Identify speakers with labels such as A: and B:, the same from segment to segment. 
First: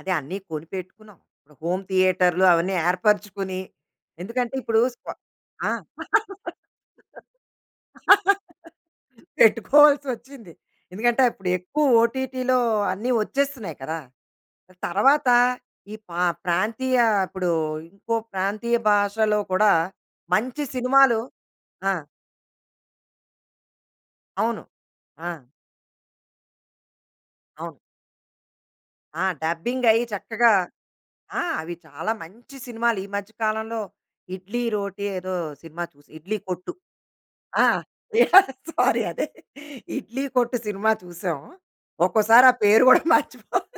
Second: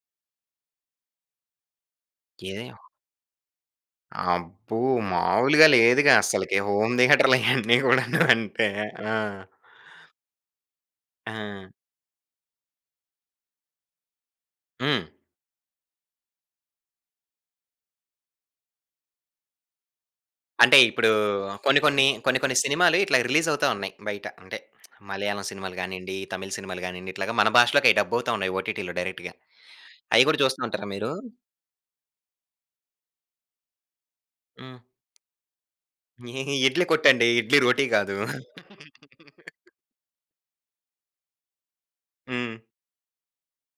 A: అదే అన్నీ కొనిపెట్టుకున్నాం. ఇప్పుడు హోమ్ థియేటర్లు
B: ఏ
A: అవన్నీ
B: [unintelligible]
A: ఏర్పరుచుకుని, ఎందుకంటే
B: అబ్బో!
A: ఇప్పుడు స్ప
B: మాములుగా
A: ఆ!
B: లేదుగా అసలకి. హోమ్ థియేటర్లు ఇయన్నీ గూడాను అంటే ఆ!
A: పెట్టుకోవాల్సొచ్చింది. ఎందుకంటే అప్పుడు
B: ఆ!
A: ఎక్కువ ఓటీటీలో అన్ని ఒచ్చేస్తున్నాయి కదా!
B: హ్మ్.
A: తరువాత ఈ పా ప్రాంతీయ ఇప్పుడు ఇంకో ప్రాంతీయ భాషలో కూడా మంచి
B: అంటే ఇప్పుడు
A: సినిమాలు
B: కొన్ని
A: ఆ!
B: కొన్ని, కొన్ని కొన్ని సినిమాలు ఇట్లా రిలీజ్ అవుతా ఉన్నాయి. బయట అంటే
A: అవును. ఆ!
B: మలయాళం సినిమాలు గానియండి, తమిళ్ సినిమాలు గానియండి ఇట్లాగ మన
A: అవును.
B: భాషలోకయి డబ్బవుతా ఉన్నాయి ఓటీటీలో
A: ఆ!
B: డైరెక్ట్‌గా.
A: డబ్బింగ్ అయ్యి
B: అయి గూడా
A: చక్కగా
B: చూస్తా ఉంటారా మీరు?
A: ఆ! అవి చాలా మంచి సినిమాలు ఈ మధ్య కాలంలో ఇడ్లీ
B: హ్మ్.
A: రోటీ ఏదో సినిమా చూసా. 'ఇడ్లీ కొట్టు.'
B: 'ఇడ్లీ కొట్టండి.' ఇడ్లీ
A: ఆ!
B: రోటి గాదు.
A: అయ్యా! సారీ అదే 'ఇడ్లీ కొట్టు' సినిమా చూసాం. ఒక్కోసారి ఆ
B: హ్మ్.
A: పేరు గూడా మర్చిపోను.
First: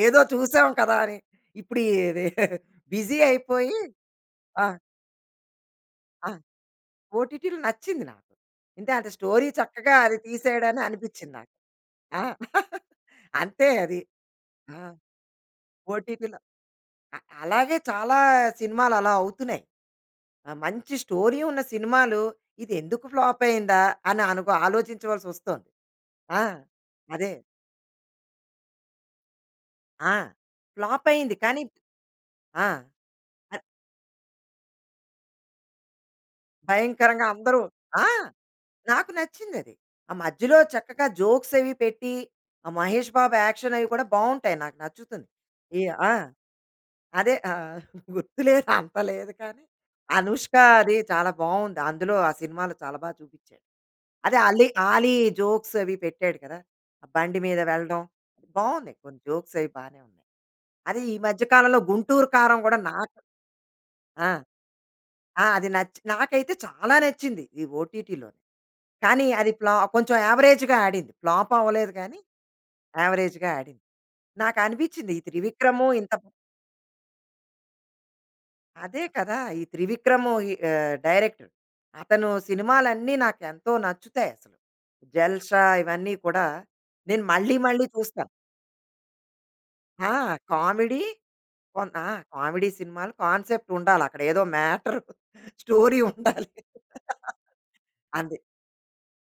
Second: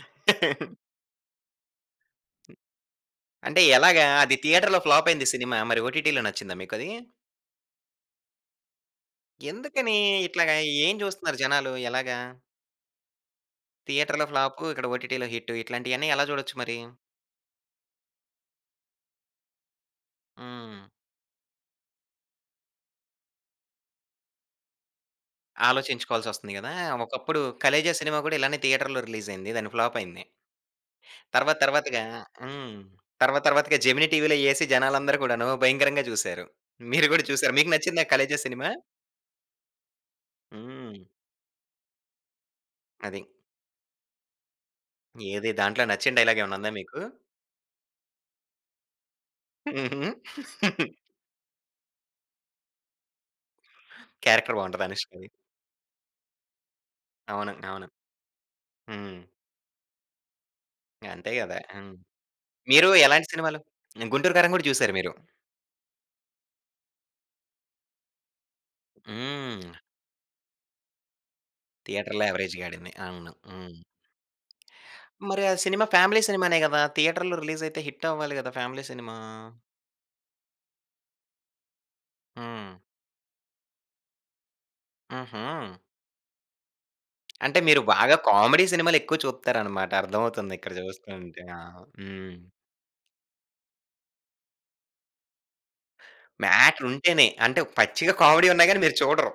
A: ఏదో చూసాం కదా! అని ఇప్పుడు ఈ రె
B: హ్మ్.
A: బిజి
B: అంటే
A: అయిపోయి
B: ఎలాగా అది
A: ఆ!
B: థియేటర్‌లో ఫ్లాప్ అయింది సినిమా. మరి ఓటీటీలో
A: ఆ!
B: నచ్చిందా మీకది?
A: ఓటీటీలో నచ్చింది నాకు. అంటే అంత స్టోరీ చక్కగా
B: ఎందుకని
A: అది
B: ఇట్లాగ
A: తీసాడని
B: ఏం
A: అనిపిచ్చింది
B: జూస్తున్నారు
A: నాకు.
B: జనాలు? ఎలాగా?
A: ఆ! అంతే అది.
B: థియేటర్‌లో ఫ్లాపు,
A: ఆ!
B: ఇక్కడ ఓటీటీలో హిట్టు. ఇట్లాంటియన్నీ ఎలా
A: ఓటీపీలో
B: జూడొచ్చు మరి?
A: అ అలాగే చాలా సినిమాలు అలా అవుతున్నాయి. ఆహ్,
B: హ్మ్.
A: మంచి స్టోరీ ఉన్న సినిమాలు ఇదేందుకు ఫ్లాప్ అయిందా? అని అనుబ ఆలోచించవలసొస్తుంది. ఆ!
B: ఆలోచించుకోవాల్సొస్తుంది గదా!
A: అదే.
B: ఒకప్పుడు 'ఖలేజా' సినిమా గూడా ఇలానే థియేటర్‌లో రిలీజ్ అయింది. దాన్ని ఫ్లాప్
A: ఆ!
B: అయింది.
A: ఫ్లాప్ అయింది
B: తరువాత
A: కానీ
B: తరువాతగా
A: ఆ!
B: హ్మ్. తర్వాత
A: అ!
B: తర్వాతగా జెమినీ టీవీలో యేసి జనాలందరూ కూడాను భయంకరంగా జూసారు. మీరు గూడా
A: భయంకరంగా
B: జూసారా?
A: అందరూ
B: మీకు నచ్చిందా
A: ఆ!
B: 'ఖలేజా' సినిమా?
A: నాకు నచ్చిందది. ఆ మధ్యలో
B: హ్మ్.
A: చక్కగా జోక్స్ అవి పెట్టి, ఆ మహేష్
B: అది.
A: బాబు యాక్షన్ అవి కూడా బావుంటాయి నాకు నచ్చుతుంది.
B: ఏది
A: ఈ
B: దాంట్లో
A: ఆ!
B: నచ్చిన డైలాగ్ ఏమన్నా ఉందా మీకు?
A: అదే ఆహ్, గుర్తు లేదు అంత లేదు కానీ
B: హుహు.
A: అనుష్క అది చాలా బావుంది. అందులో ఆ సినిమాలో చాలా బాగా చూపిచ్చాడు. అదే
B: క్యారెక్టర్
A: ఆల్లీ
B: బావుంటదా
A: ఆలీ
B: అనుష్కాది.
A: జోక్స్ అవి పెట్టాడు కదా! ఆ బండి
B: అవును.
A: మీద
B: అవును.
A: వెళ్ళడం, బావున్నాయి. కొన్ని
B: హ్మ్.
A: జోక్స్ అవి బానే ఉన్నాయి. అది ఈ
B: అంతే
A: మధ్య
B: గదా!
A: కాలంలో
B: హ్మ్.
A: 'గుంటూరు కారం' గూడా
B: మీరు
A: నాకు
B: ఎలాంటి సినిమాలు
A: ఆ!
B: 'గుంటూరు కారం' గూడా జూసారు మీరు?
A: ఆ! అది నచ్చి నాకైతే చాలా నచ్చింది ఈ ఓటీటీలోని. కానీ అది
B: హ్మ్.
A: ప్లా కొంచెం యావరేజ్‌గా ఆడింది ఫ్లాప్ అవ్వలేదు గానీ,
B: థియేటర్‌లో అవరేజ్‌గాడింది. అవును.
A: యావరేజ్‌గా
B: హ్మ్.
A: ఆడింది. నాకనిపిచ్చింది ఈ
B: మరి ఆ సినిమా
A: త్రివిక్రము ఇంత
B: ఫ్యామిలీ
A: బా
B: సినిమానే గదా! థియేటర్‌లో రిలీజ్ అయితే హిట్ అవ్వాలి గదా! ఫ్యామిలీ
A: అదే
B: సినిమా?
A: కదా! ఈ త్రివిక్రము ఈ ఆహ్, డైరెక్టర్. అతను
B: హ్మ్.
A: సినిమాలన్నీ నాకేంతో నచ్చుతాయసలు. 'జల్సా'
B: హుహు.
A: ఇవన్నీ కూడా నేను మళ్ళీ,
B: అంటే మీరు
A: మళ్ళీ
B: బాగా
A: చూస్తాం.
B: కామెడీ సినిమాలెక్కువ చూత్తారనమాట.
A: ఆ!
B: అర్థం అవుతుంది ఇక్కడ
A: కామెడీ,
B: జూస్తుంటే. ఆ!
A: కొన్ ఆ!
B: హ్మ్.
A: కామెడీ సినిమాలు కాన్సెప్ట్ ఉండాలక్కడ. ఏదో మ్యాటర్ స్టోరీ ఉండాలి.
B: మ్యాటరుంటేనే అంటే పచ్చిగా
A: అది.
B: కామెడీ ఉన్నా గాని మీరు చూడరు.